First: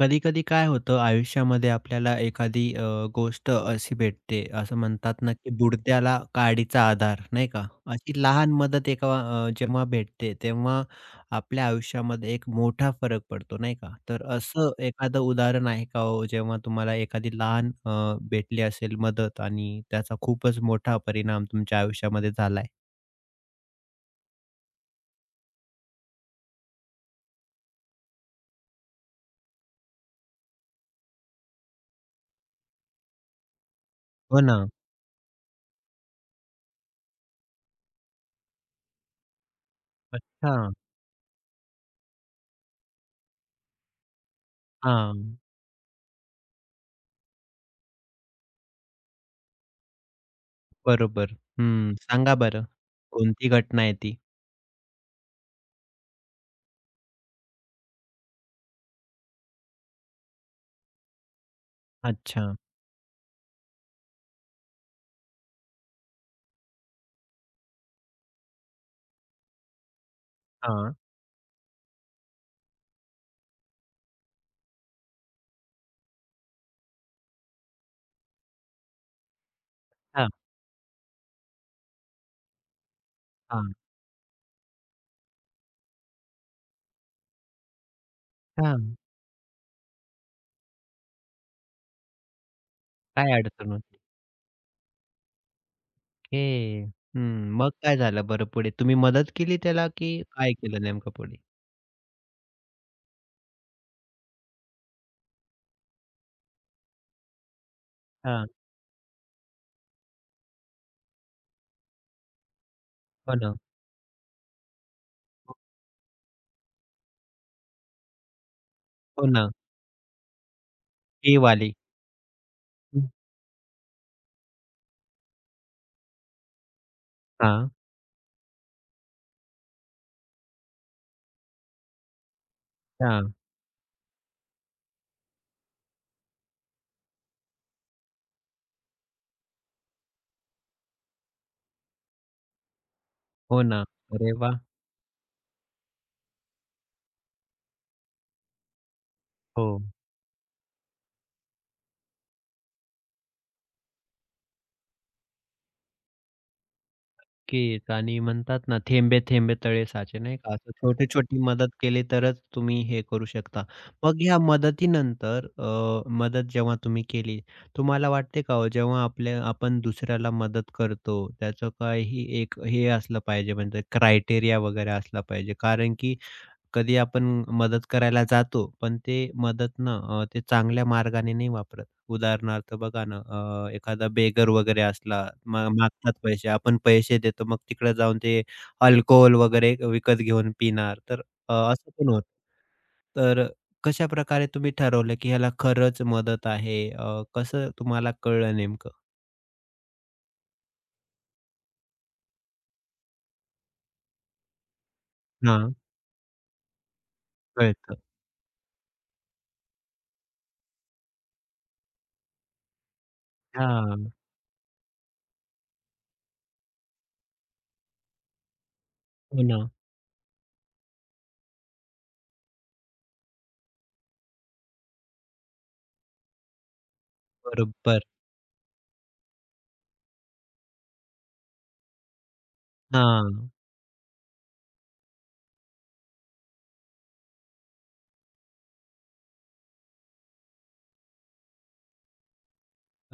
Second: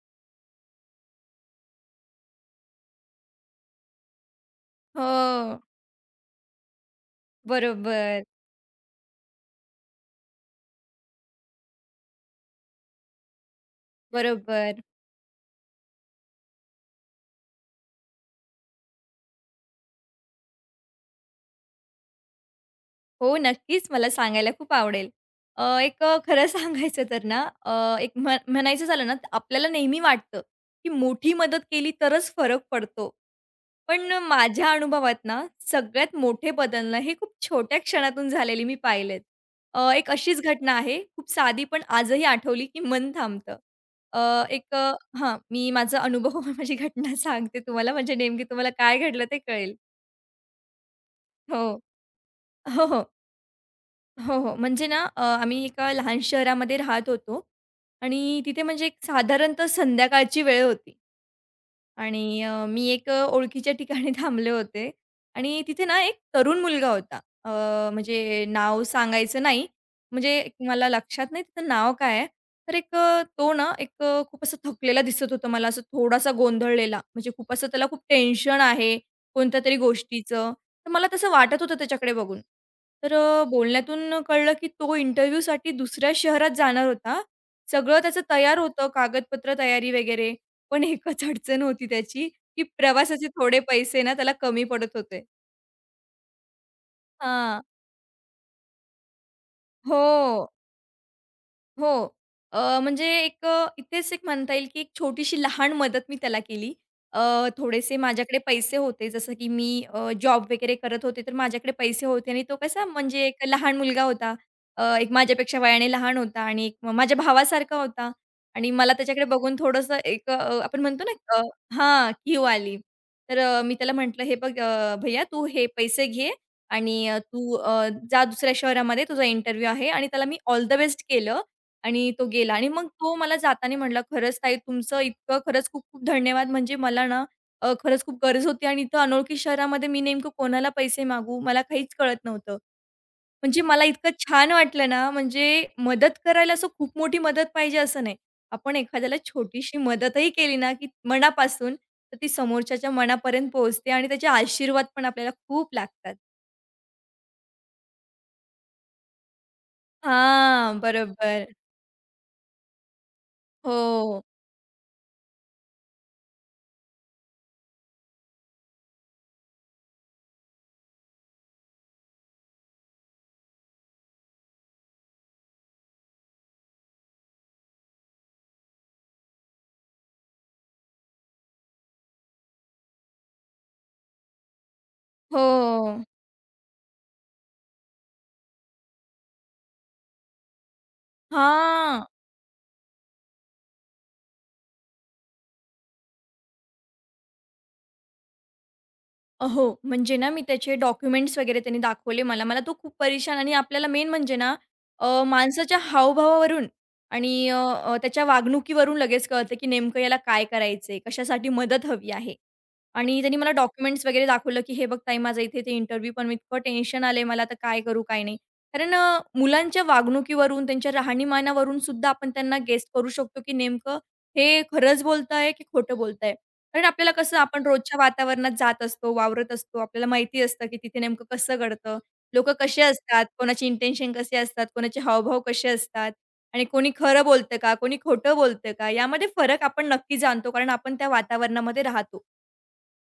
कधी-कधी काय होतं आयुष्यामध्ये आपल्याला एखादी गोष्ट अशी भेटते, असं म्हणतात ना, की हो. बुडत्याला काडीचा आधार, नाही का? अशी बरोबर, लहान मदत एका जेव्हा भेटते, तेव्हा आपल्या आयुष्यामध्ये एक मोठा फरक पडतो, नाही का? तर असं बरोबर. एखादं उदाहरण आहे का हो, जेव्हा तुम्हाला एखादी लहान भेटली असेल मदत आणि त्याचा खूपच मोठा परिणाम तुमच्या आयुष्यामध्ये झालाय? हो, नक्कीच मला सांगायला खूप आवडेल. खरं सांगायचं तर ना, एक म्हणायचं झालं ना, आपल्याला नेहमी वाटतं, की मोठी मदत केली तरच फरक पडतो. पण हो ना. माझ्या अनुभवात ना, सगळ्यात मोठे बदलणं हे खूप छोट्या क्षणातून झालेले मी पाहिलेत. एक अशीच अच्छा. घटना आहे, खूप साधी पण आजही आठवली की मन थांबतं. अ, एक अ, हां. हां, मी माझा अनुभव, माझी घटना सांगते तुम्हाला म्हणजे नेमकी तुम्हाला काय घडलं ते कळेल. बरोबर. हो. हं. सांगा बरं. हो, हो. कोणती घटना आहे ती? हो, हो. म्हणजे ना आम्ही एका लहान शहरामध्ये राहत होतो आणि तिथे म्हणजे एक साधारणतः संध्याकाळची वेळ होती. आणि अच्छा. मी ओळखीच्या ठिकाणी थांबले होते आणि तिथे ना एक तरुण मुलगा होता. अ, म्हणजे नाव सांगायचं नाही. म्हणजे एक मला हां. लक्षात नाही त्याचं नाव काय आहे. तर तो ना खूप असं थकलेला दिसत होता मला असं थोडासा गोंधळलेला. म्हणजे खूप असं त्याला खूप टेन्शन आहे कोणत्यातरी हां, गोष्टीचं. तर मला तसं वाटत होतं त्याच्याकडे बघून. तर हां, बोलण्यातून कळलं की तो इंटरव्ह्यूसाठी दुसऱ्या शहरात जाणार होता. सगळं त्याचं तयार हां. होतं कागदपत्र तयारी वगैरे. पण एकच अडचण होती त्याची, की प्रवासाचे काय थोडे अडचण होती? पैसे ना त्याला कमी पडत होते. ओके. हं. हां. मग काय झालं बरं पुढे? तुम्ही मदत केली त्याला की हो. काय केलं नेमकं पुढे? हो. म्हणजे इथेच एक म्हणता येईल की एक छोटीशी लहान मदत मी त्याला केली. थोडेसे माझ्याकडे हां. पैसे होते, जसं की मी जॉब वगैरे करत होते, तर माझ्याकडे पैसे होते आणि तो कसा म्हणजे हो एक ना, लहान मुलगा होता. एक माझ्यापेक्षा वयाने लहान होता आणि एक माझ्या भावासारखा होता आणि मला त्याच्याकडे हो ना. बघून थोडंसं आपण म्हणतो ना ही अ, वाली. हां, कीव आली. हं. तर मी त्याला म्हटलं, "हे बघ भैय्या तू हे पैसे घे आणि तू हां, जा दुसऱ्या शहरामध्ये तुझा इंटरव्ह्यू आहे" आणि त्याला मी ऑल द बेस्ट केलं आणि तो गेला आणि मग तो हां. मला जाताना म्हटला, "खरंच ताई तुमचं इतकं खरंच खूप-खूप धन्यवाद. म्हणजे मला ना खरंच खूप गरज होती आणि इथं अनोळखी शहरामध्ये मी नेमकं कोणाला पैसे मागू? मला काहीच कळत नव्हतं." म्हणजे हो ना. मला इतकं अरे छान वाह! वाटलं ना, म्हणजे मदत करायला असं खूप मोठी मदत पाहिजे असं नाही. आपण एखाद्याला छोटीशी हो. मदतही केली ना, की मनापासून, तर ती समोरच्याच्या मनापर्यंत पोहोचते आणि त्याचे आशीर्वाद पण आपल्याला खूप लागतात. नक्कीच आणि म्हणतात ना, "थेंबे थेंबे तळे साचे" नाही का? असं हां, छोटी-छोटी बरोबर. मदत केली तरच तुम्ही हे करू शकता. मग हो, ह्या मदतीनंतर मदत जेव्हा तुम्ही केली, तुम्हाला वाटते का हो, जेव्हा आपल्या आपण दुसऱ्याला मदत करतो, त्याचं काही एक हे असलं पाहिजे म्हणजे क्रायटेरिया वगैरे असला पाहिजे. कारण की कधी आपण मदत करायला जातो, पण ते मदत ना ते चांगल्या मार्गाने नाही वापरत. उदाहरणार्थ बघा ना, एखादा बेगर वगैरे असला, मग हो. मागतात पैसे, आपण पैसे देतो, मग तिकडे जाऊन ते अल्कोहोल वगैरे विकत घेऊन पिणार. तर असं हां. पण होतं. तर कशाप्रकारे तुम्ही ठरवलं, की ह्याला खरंच मदत आहे? कसं तुम्हाला कळलं नेमकं? हो. म्हणजे ना, मी त्याचे डॉक्युमेंट्स वगैरे त्यांनी दाखवले मला. मला तो खूप परेशान आणि आपल्याला मेन म्हणजे ना, हां, माणसाच्या हावभावावरून आणि अ, कळतं. अ, त्याच्या वागणुकीवरून लगेच कळतं, की नेमकं याला काय करायचंय, कशासाठी मदत हवी आहे. आणि त्यांनी मला डॉक्युमेंट्स हां, वगैरे दाखवलं, की "हे बघ ताई, माझा इथे ते इंटरव्ह्यू पण इतकं टेन्शन आलंय मला, आता काय करू, काय नाही." कारण हो ना. मुलांच्या वागणुकीवरून, त्यांच्या राहणीमानावरून सुद्धा आपण त्यांना गेस करू शकतो, की नेमकं हे खरंच बोलताय, की खोटं बोलताय. कारण आपल्याला कसं आपण रोजच्या बरोबर. वातावरणात जात असतो, वावरत असतो. आपल्याला माहिती असतं, की तिथे नेमकं कसं घडतं. लोकं कसे असतात, हां, कोणाचे इंटेन्शन कसे असतात, कोणाचे हावभाव कसे असतात आणि कोणी खरं बोलतं का, कोणी खोटं बोलतं का, यामध्ये फरक आपण नक्की जाणतो कारण आपण त्या वातावरणामध्ये राहतो.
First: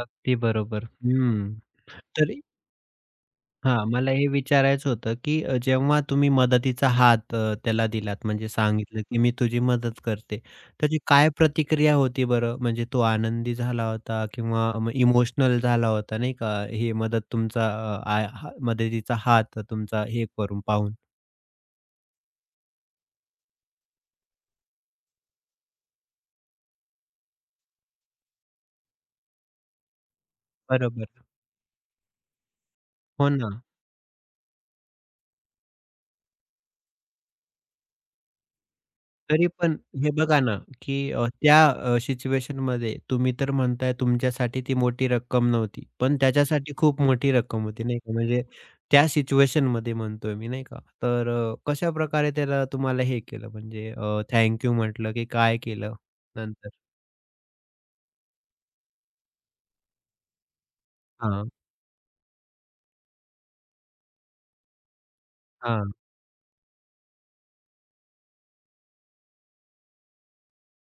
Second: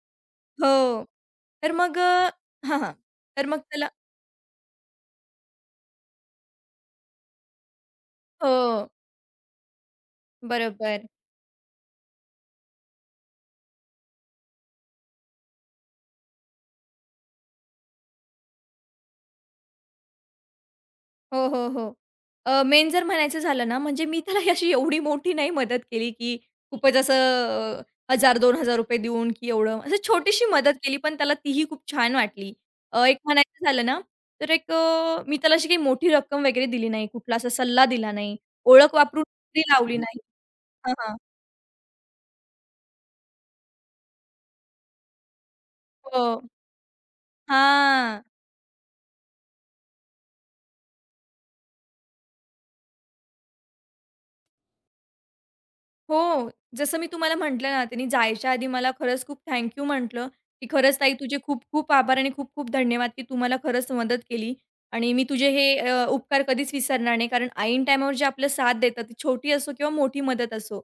अगदी हो. बरोबर. हं. तर मग अ तर हां, हां. तर मग हां, त्याला मला हे विचारायचं होतं, की जेव्हा तुम्ही मदतीचा हात त्याला दिलात म्हणजे हो, सांगितलं, की "मी तुझी मदत करते." त्याची बरोबर. काय प्रतिक्रिया होती बरं? म्हणजे तो आनंदी झाला होता किंवा मग इमोशनल झाला होता नाही का? हे मदत तुमचा हा मदतीचा हात तुमचा हे करून पाहून. हो, हो, हो. मेन जर म्हणायचं झालं ना, म्हणजे मी त्याला अशी एवढी मोठी नाही मदत केली, की खूपच असं ₹1000-2000 देऊन, की एवढं असं छोटीशी मदत केली, बरोबर. पण त्याला तीही खूप छान वाटली. एक हो ना. म्हणायचं झालं ना, तर मी त्याला अशी काही मोठी रक्कम वगैरे दिली नाही, कुठला असा सल्ला दिला नाही, ओळख वापरून तरी नोकरी पण लावली हे नाही. बघा ना, हां, की हां. त्या सिच्युएशनमध्ये तुम्ही तर म्हणताय तुमच्यासाठी ती मोठी रक्कम नव्हती. पण हो. त्याच्यासाठी खूप मोठी रक्कम होती नाही का? हां. म्हणजे त्या सिच्युएशनमध्ये म्हणतोय मी नाही का? तर कशा प्रकारे त्याला तुम्हाला हे केलं म्हणजे थँक यू म्हटलं की काय केलं हो. नंतर? जसं मी तुम्हाला म्हटलं ना, त्यांनी जायच्या आधी मला खरंच खूप थँक यू म्हटलं, की "खरंच ताई तुझे हां, खूप-खूप आभार आणि खूप-खूप धन्यवाद की तू खरंच मदत केली आणि मी तुझे हे हां, उपकार कधीच विसरणार नाही." कारण आईन टाईमावर जे आपलं साथ देतात, ती छोटी असो किंवा मोठी मदत असो.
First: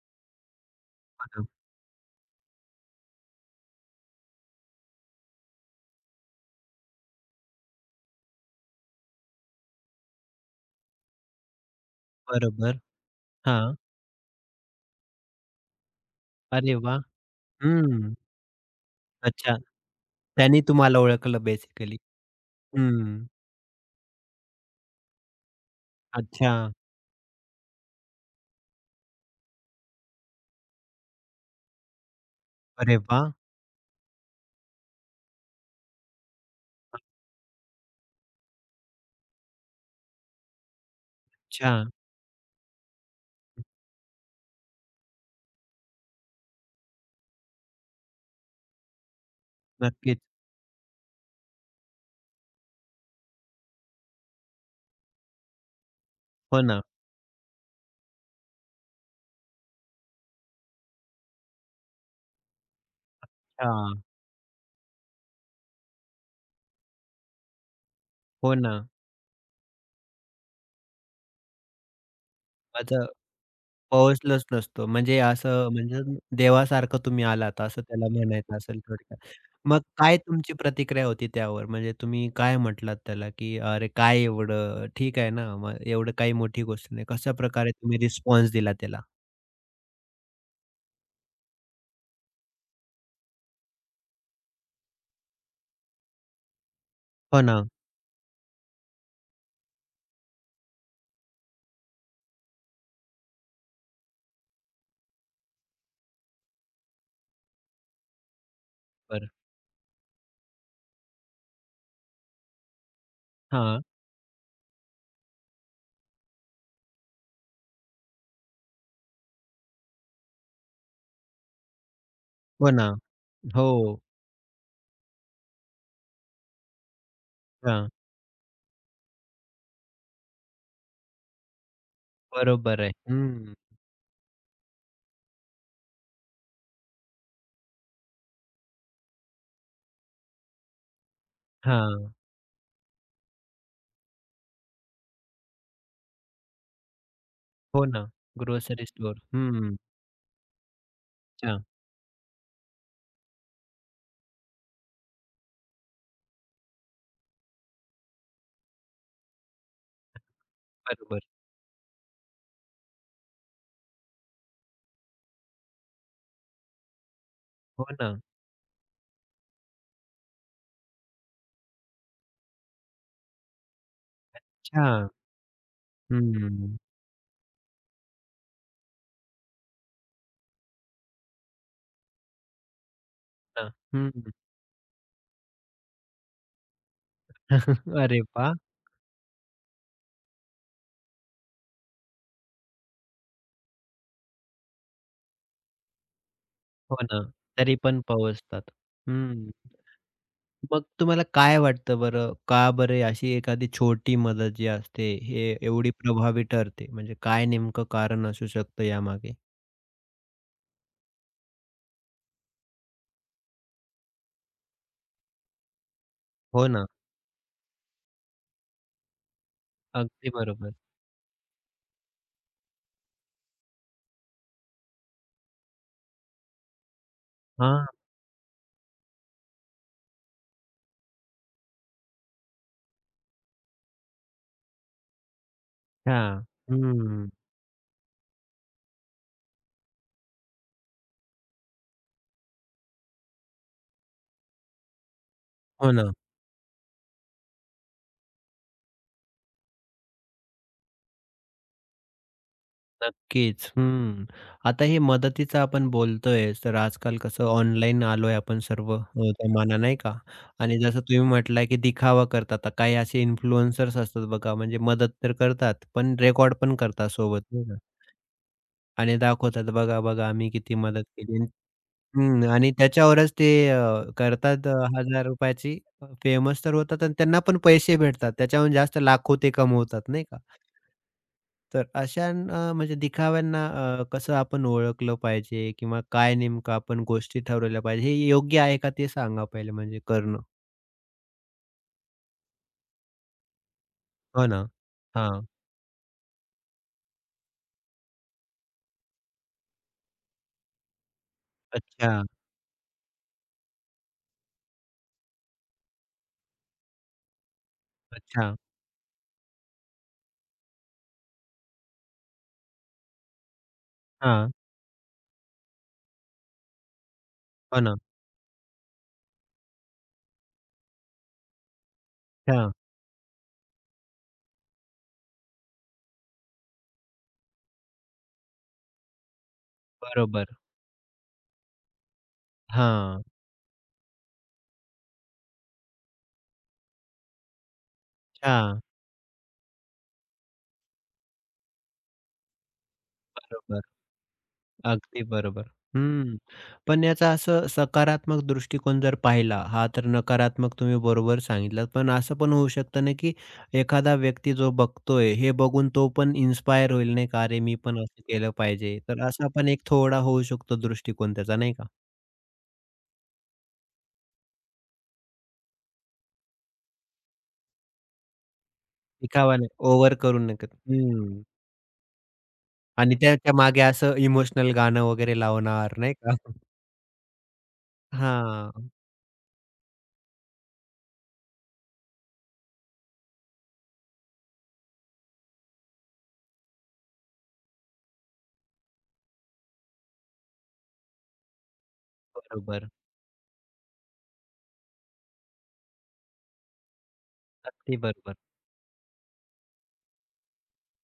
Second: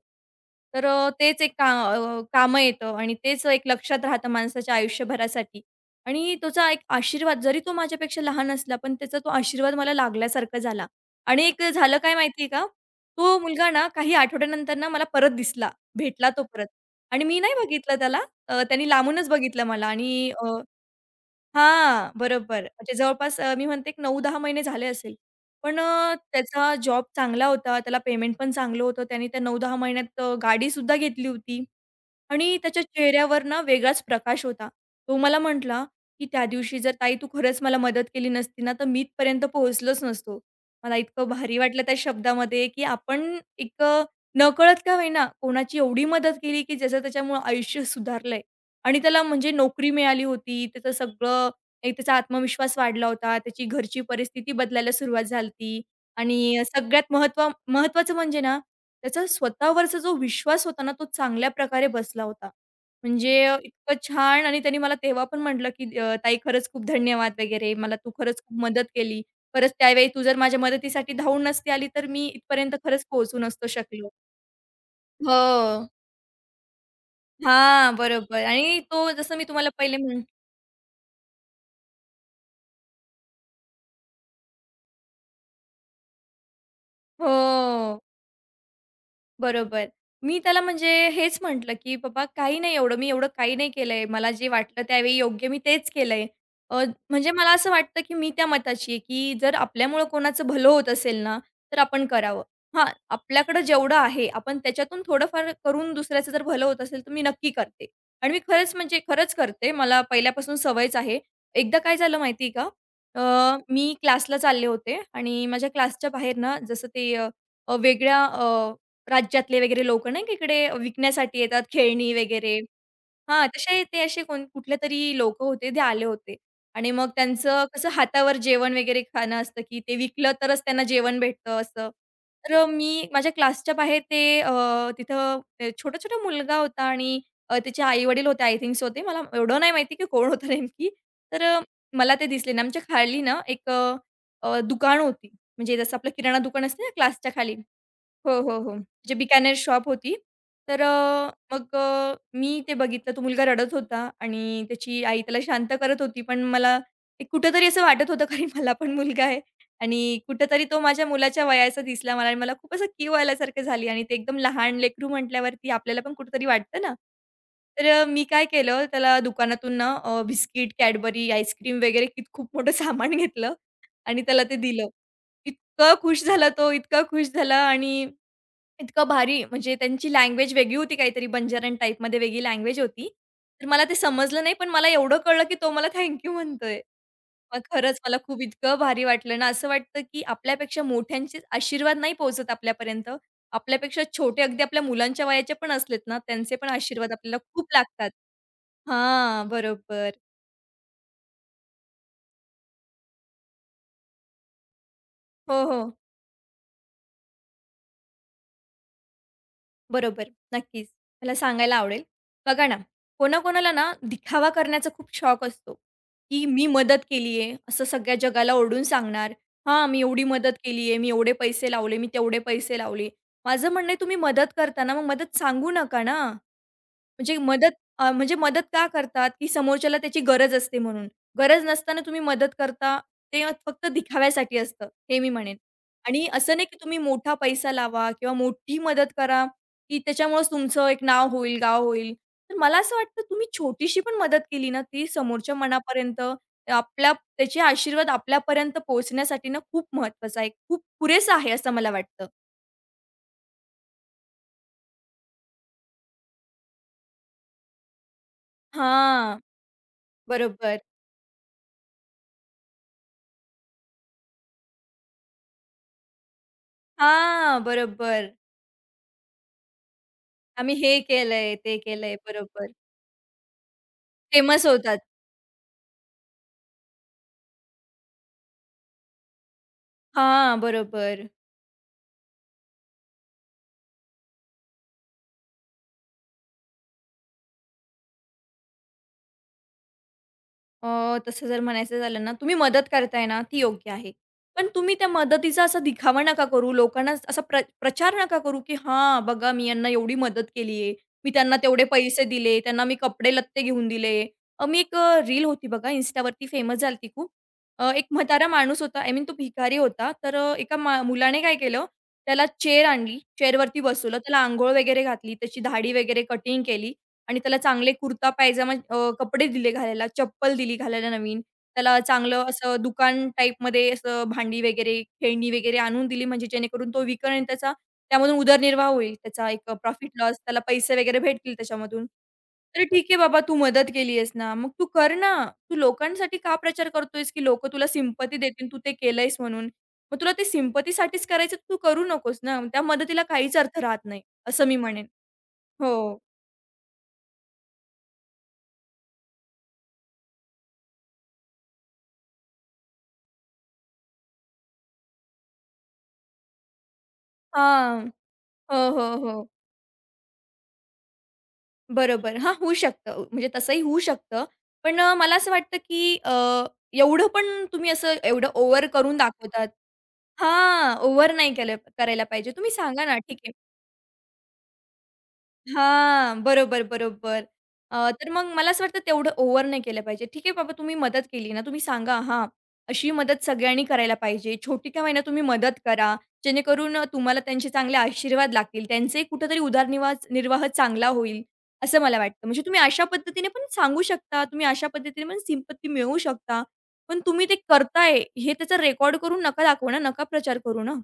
तर तेच हां. कामं येतं आणि तेच एक लक्षात राहतं माणसाच्या आयुष्यभरासाठी आणि त्याचा एक आशीर्वाद जरी तो माझ्यापेक्षा लहान असला, पण त्याचा तो आशीर्वाद मला लागल्यासारखा झाला आणि एक झालं काय माहिती आहे का बरोबर. तो मुलगा हां. ना काही आठवड्यानंतर ना मला परत दिसला, भेटला तो परत अरे वाह! आणि मी नाही बघितलं हं. त्याला. त्यांनी लांबूनच अच्छा. बघितलं मला आणि त्यांनी तुम्हाला ओळखलं बेसिकली. हां, बरोबर. म्हणजे हं. जवळपास मी म्हणते एक 9-10 महिने झाले असेल. पण अच्छा. त्याचा जॉब चांगला होता, त्याला पेमेंट पण चांगलं होतं. त्याने त्या 9-10 महिन्यात गाडीसुद्धा घेतली होती. आणि त्याच्या अरे वाह! चेहऱ्यावर ना वेगळाच प्रकाश होता. तो मला म्हटला, की "त्या दिवशी जर ताई तू खरंच मला मदत केली नसती ना, तर मी इथपर्यंत पोहोचलोच नसतो." मला इतकं भारी अच्छा. वाटलं त्या शब्दामध्ये, की आपण नकळत का होईना कोणाची एवढी मदत केली, की ज्याचं त्याच्यामुळं आयुष्य सुधारलंय आणि त्याला म्हणजे नोकरी नक्कीच. मिळाली होती. त्याचं सगळं एक त्याचा आत्मविश्वास वाढला होता. त्याची घरची परिस्थिती बदलायला सुरुवात झाली हो आणि ना. सगळ्यात महत्त्वाचं म्हणजे ना, त्याचा स्वतःवरचा जो विश्वास होता ना, तो चांगल्या प्रकारे बसला होता. म्हणजे इतकं हां. छान आणि त्यांनी मला तेव्हा पण म्हटलं, की "ताई खरंच खूप धन्यवाद वगैरे. मला तू खरंच हो खूप ना. मदत केली. खरंच त्यावेळी तू जर माझ्या मदतीसाठी धावून नसती आली, तर मी इथपर्यंत खरंच माझं पोहोचू नसतो शकलो." पाऊसलाच नसतो. म्हणजे असं हो. म्हणजे देवासारखं तुम्ही आलात असं हां, त्याला बरोबर म्हणायचं असेल आणि तो थोडक्यात. जसं मी तुम्हाला मग पहिले काय म्हण तुमची प्रतिक्रिया होती त्यावर? म्हणजे तुम्ही काय म्हटलात त्याला, की "अरे काय एवढं? ठीक आहे ना, मग एवढं काही मोठी गोष्ट नाही." हो. कशाप्रकारे तुम्ही रिस्पॉन्स दिला त्याला? बरोबर. मी त्याला म्हणजे हेच म्हटलं, की "बाबा काही नाही एवढं, मी एवढं काही नाही केलंय. मला जे वाटलं त्यावेळी योग्य मी तेच केलंय." अ, म्हणजे हो मला ना. असं वाटतं, की मी त्या मताची आहे, की जर आपल्यामुळं कोणाचं भलं होत असेल ना, तर आपण करावं. हां, आपल्याकडं जेवढं आहे, आपण त्याच्यातून थोडंफार करून दुसऱ्याचं जर भलं होत असेल, तर मी नक्की करते. आणि मी खरंच म्हणजे बरं. खरंच करते. मला पहिल्यापासून सवयच आहे. एकदा काय झालं माहिती का? हां. मी क्लासला चालले होते आणि माझ्या क्लासच्या बाहेर ना, जसं ते वेगळ्या राज्यातले वगैरे लोकं नाही का इकडे विकण्यासाठी येतात खेळणी वगैरे. हो ना. हां, तसे ते हो. असे कोण कुठलेतरी लोकं होते ते आले होते. आणि मग त्यांचं कसं हां. हातावर जेवण वगैरे खाणं असतं, की ते विकलं तरच त्यांना जेवण भेटतं असं. तर बरोबर मी आहे. माझ्या हं. क्लासच्या बाहेर ते तिथं छोटा-छोटा मुलगा होता आणि त्याचे आई-वडील होते आय थिंक्स होते. मला एवढं नाही माहिती की कोण होतं नेमकी. तर मला हां. ते दिसले ना आमच्या खाली ना दुकान होती. म्हणजे जसं आपलं किराणा दुकान असते ना क्लासच्या खाली. हो ना. हो, हो, हो. ग्रोसरी म्हणजे स्टोअर. बिकानेर हं. शॉप होती. तर अच्छा. मग मी ते बघितलं. तो मुलगा रडत होता आणि त्याची आई त्याला शांत करत होती. पण मला एक कुठेतरी असं वाटत होतं, कारण मला पण मुलगा आहे आणि कुठेतरी तो माझ्या बरोबर. मुलाच्या वयाचा दिसला मला आणि मला खूप असं कीव आल्यासारखं झाली आणि ते एकदम लहान लेकरू म्हटल्यावरती आपल्याला पण कुठेतरी वाटतं ना. तर हो ना. मी काय केलं, त्याला दुकानातून ना बिस्किट, Cadbury, आईस्क्रीम वगैरे कित खूप मोठं सामान घेतलं आणि त्याला ते अच्छा. दिलं. इतका खुश झाला तो, हं. इतका खुश झाला आणि इतकं भारी म्हणजे त्यांची लँग्वेज वेगळी होती काहीतरी बंजारन टाईपमध्ये वेगळी लँग्वेज होती. तर हां. मला ते हं. समजलं नाही, पण मला एवढं कळलं, की तो मला थँक यू म्हणतोय. मग खरंच मला अरे खूप वाह! इतकं भारी वाटलं ना, असं वाटतं, की आपल्यापेक्षा मोठ्यांचे आशीर्वाद नाही पोहोचत आपल्यापर्यंत. आपल्यापेक्षा छोटे अगदी आपल्या मुलांच्या वयाचे पण असलेत ना, त्यांचे पण हो आशीर्वाद ना. आपल्याला खूप तरी पण लागतात. पोहोचतात. हां, हं. बरोबर. मग तुम्हाला काय वाटतं बरं, का बरं ही अशी एखादी छोटी मदत जी असते, हे हो, एवढी हो. प्रभावी ठरते? म्हणजे काय नेमकं कारण असू शकतं यामागे? बरोबर, नक्कीच. मला सांगायला आवडेल. बघा ना, कोणाकोणाला ना दिखावा करण्याचा खूप शौक असतो, की मी हो ना. मदत केली आहे, असं सगळ्या जगाला ओरडून सांगणार. हां, मी एवढी अगदी मदत बरोबर. केली आहे, मी एवढे पैसे लावले, मी तेवढे पैसे लावले. माझं म्हणणं आहे तुम्ही मदत करताना मग मदत सांगू नका ना. म्हणजे मदत हां, म्हणजे मदत का करतात? की समोरच्याला त्याची गरज असते म्हणून. गरज नसताना तुम्ही मदत करता, ते फक्त दिखाव्यासाठी असतं, हे मी म्हणेन. आणि अच्छा. असं नाही की तुम्ही हं. मोठा पैसा लावा किंवा मोठी मदत करा, की त्याच्यामुळेच तुमचं एक नाव होईल, गाव होईल. तर मला असं वाटतं तुम्ही छोटीशी पण मदत केली ना, ती समोरच्या हो ना. मनापर्यंत आपल्या त्याचे आशीर्वाद आपल्यापर्यंत पोहोचण्यासाठी ना, खूप महत्त्वाचा आहे. खूप पुरेसा आहे असं मला वाटतं. नक्कीच. हं. आता हे मदतीचं आपण बोलतोय, तर आजकाल कसं ऑनलाईन आलोय आपण सर्व हां. जमाना नाही का? आणि बरोबर. जसं तुम्ही म्हटलं की दिखावा करतात. आता काही असे इन्फ्लुएन्सर्स असतात बघा, म्हणजे मदत तर करतात, पण रेकॉर्ड पण करतात सोबत हां, नाही का? बरोबर. आणि दाखवतात, बघा-बघा आम्ही आम्ही किती हे मदत केली. केलंय, ते केलंय. हं. बरोबर. आणि त्याच्यावरच ते फेमस करतात होतात. ₹1000 ची फेमस तर होतात आणि त्यांना पण पैसे भेटतात. त्याच्याहून जास्त लाखो ते कमवतात नाही का? हां, बरोबर. तर अशांना म्हणजे दिखाव्यांना कसं आपण ओळखलं पाहिजे किंवा काय नेमकं आपण गोष्टी ठरवल्या पाहिजे? हे योग्य आहे का ते सांगा पहिले म्हणजे करणं? अ, तसं जर म्हणायचं झालं ना, तुम्ही मदत करताय ना, ती योग्य आहे. हो पण ना. तुम्ही त्या हां. मदतीचा असा दिखावा नका करू. लोकांना असा प्रचार नका करू, की "हां, बघा मी यांना एवढी मदत केली आहे. मी त्यांना तेवढे अच्छा, पैसे दिले, त्यांना मी कपडे-लत्ते घेऊन दिले." मी रील होती बघा Instaवरती फेमस झाली ती खूप. एक म्हातारा अच्छा. माणूस होता, आय मीन तो भिकारी होता. तर एका मुलाने काय केलं, त्याला चेअर आणली, चेअरवरती बसवलं, त्याला हां. अंघोळ वगैरे घातली, त्याची दाढी वगैरे कटिंग केली आणि त्याला हो चांगले ना. कुर्ता पायजामा कपडे दिले घालायला, चप्पल दिली घालायला नवीन. त्याला चांगलं अच्छा. असं दुकान टाईपमध्ये असं भांडी वगैरे, खेळणी वगैरे आणून दिली म्हणजे जेणेकरून तो विकेल आणि त्याचा त्यामधून उदरनिर्वाह होईल. त्याचा एक प्रॉफिट लॉस बरोबर. त्याला पैसे वगैरे भेटतील त्याच्यामधून. तर ठीक आहे हां. बाबा तू मदत केली आहेस ना, मग तू कर ना. तू लोकांसाठी का प्रचार करतोयस, की लोकं तुला सिम्पती देतील तू अच्छा. ते केलंयस म्हणून? मग तुला ते सिम्पतीसाठीच करायचं तर तू करू नकोस ना. त्या मदतीला काहीच अर्थ बरोबर. राहत नाही, असं मी म्हणेन. अगदी बरोबर. हो. हं. पण याचा असं सकारात्मक दृष्टिकोन जर पाहिला, हा तर नकारात्मक तुम्ही बरोबर सांगितलात. पण असं पण होऊ शकतं ना, की एखादा व्यक्ती जो बघतोय, हे बघून तो पण इन्स्पायर होईल नाही का? "अरे, मी पण हां. असं केलं हो, पाहिजे." हो, तर हो. असा पण एक थोडा होऊ शकतो दृष्टिकोन त्याचा नाही का? बरोबर. हां, होऊ शकतं. म्हणजे तसंही होऊ शकतं. पण मला असं वाटतं, की एवढं पण तुम्ही असं एवढं ओव्हर करून दिखावा दाखवतात नाही, ओव्हर करू नका. हां, ओव्हर हं. नाही केलं करायला पाहिजे. तुम्ही सांगा आणि ना, "ठीक आहे." त्याच्या मागे असं इमोशनल गाणं वगैरे लावणार नाही का? हां, बरोबर, बरोबर. तर मग मला असं हां, वाटतं तेवढं ओव्हर नाही केलं पाहिजे. ठीक आहे बाबा तुम्ही मदत केली ना, तुम्ही सांगा हां, अशी मदत सगळ्यांनी करायला पाहिजे. छोटी का होईना तुम्ही मदत करा. जेणेकरून तुम्हाला त्यांचे चांगले आशीर्वाद लागतील. त्यांचंही कुठेतरी उदरनिर्वाह चांगला होईल, असं मला वाटतं. म्हणजे तुम्ही बरोबर. अशा पद्धतीने पण सांगू शकता. तुम्ही अशा पद्धतीने पण सिंपत्ती मिळवू शकता. पण तुम्ही ते अगदी करताय बरोबर. हे त्याचा रेकॉर्ड करून नका दाखवू ना, नका प्रचार करू ना.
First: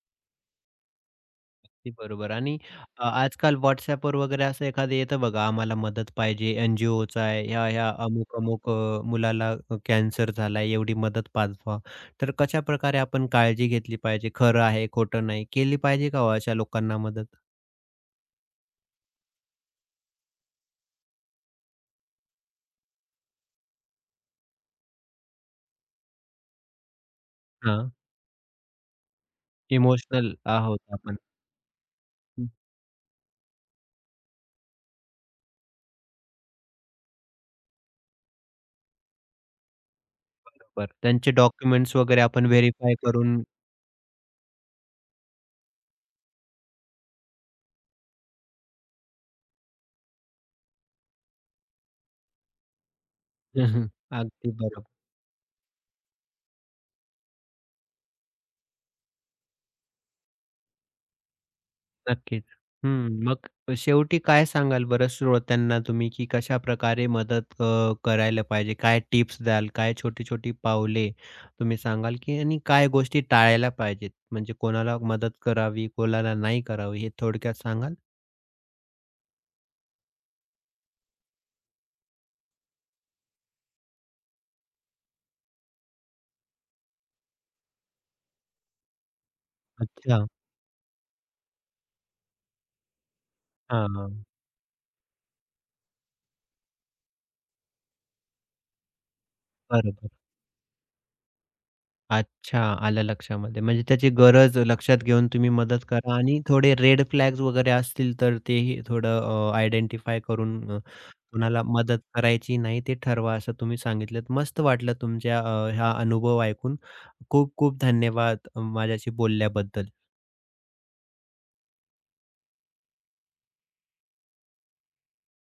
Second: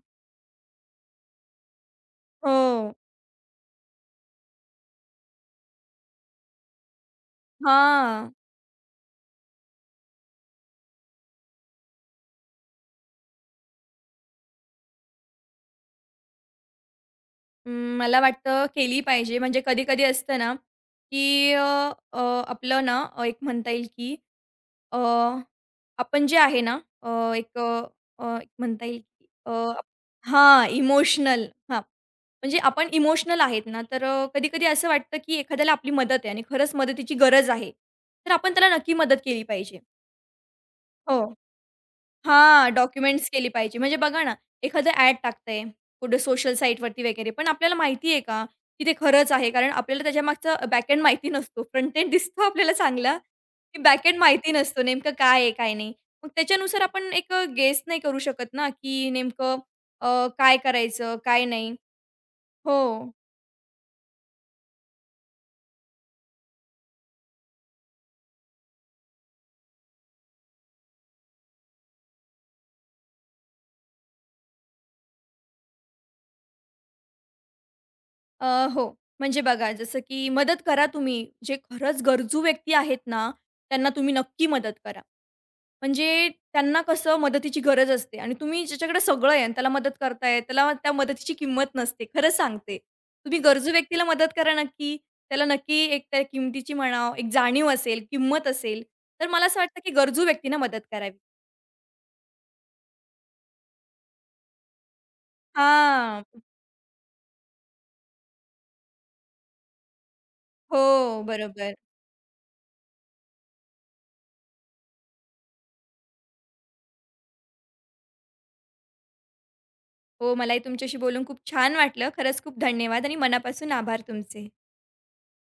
अगदी बरोबर आणि हो. आजकाल WhatsAppवर वगैरे असं एखादं येतं बघा, आम्हाला मदत पाहिजे, एन-जी-ओचा आहे, ह्या-ह्या हां. अमुक-अमुक मुलाला कॅन्सर झालाय, एवढी मदत पाठवा. तर कशाप्रकारे आपण काळजी घेतली पाहिजे? खरं आहे, खोटं नाही. केली पाहिजे का हो अशा लोकांना मदत? अं, मला वाटतं केली पाहिजे. म्हणजे कधी-कधी असतं ना, की अ, अ, आपलं ना एक म्हणता येईल की अ, आपण जे आहे ना अ, एक अ, हां, अ, एक म्हणता येईल की इमोशनल हां, आहोत आपण. इमोशनल हां, हं, म्हणजे आपण इमोशनल आहेत ना, तर कधी-कधी असं वाटतं की एखाद्याला आपली मदत आहे आणि खरंच मदतीची गरज आहे, तर आपण त्याला नक्की मदत केली पाहिजे. बरोबर. हो. त्यांचे डॉक्युमेंट्स वगैरे आपण हां, व्हेरिफाय डॉक्युमेंट्स करून केली पाहिजे. म्हणजे बघा ना, एखादं ॲड टाकतंय कुठे सोशल साईटवरती वगैरे, पण आपल्याला माहिती आहे का, की ते खरंच आहे? कारण आपल्याला त्याच्यामागचा बॅकएंड माहिती नसतो. फ्रंट एंड दिसतो आपल्याला चांगला, की बॅकएंड अगदी माहिती नसतो बरोबर. नेमकं काय आहे, काय नाही. मग त्याच्यानुसार आपण एक गेस नाही करू शकत ना, की नेमकं काय करायचं, काय नाही? नक्कीच. हं. हो. मग शेवटी काय सांगाल बरं श्रोत्यांना तुम्ही, की कशाप्रकारे मदत करायला पाहिजे? काय टिप्स द्याल? काय छोटी-छोटी पावले तुम्ही सांगाल, की आणि काय गोष्टी टाळायला पाहिजेत? म्हणजे कोणाला मदत करावी, कोणाला नाही करावी हे थोडक्यात सांगाल? अ, हो. म्हणजे बघा जसं की मदत करा तुम्ही. जे खरंच गरजू व्यक्ती आहेत ना, त्यांना तुम्ही नक्की मदत करा. म्हणजे त्यांना कसं मदतीची गरज असते आणि तुम्ही ज्याच्याकडे सगळं आहे आणि त्याला मदत अच्छा. करताय, त्याला त्या मदतीची किंमत नसते. खरंच सांगते. तुम्ही गरजू हां, व्यक्तीला हां. मदत करा नक्की. त्याला नक्की एक त्या किमतीची म्हणा, एक जाणीव असेल, किंमत असेल. तर मला असं वाटतं की बरोबर. गरजू व्यक्तींना मदत करावी. अच्छा. आलं लक्षामध्ये. म्हणजे त्याची गरज लक्षात घेऊन तुम्ही मदत करा हां. आणि थोडे रेड फ्लॅग्स वगैरे असतील तर तेही थोडं आयडेंटिफाय करून हो, कुणाला बरोबर. मदत करायची नाही ते ठरवा असं तुम्ही सांगितलंत. मस्त वाटलं तुमच्या हा अनुभव ऐकून. खूप खूप धन्यवाद माझ्याशी बोलल्याबद्दल. हो, मलाही तुमच्याशी बोलून खूप छान वाटलं. खरंच खूप धन्यवाद आणि मनापासून आभार तुमचे.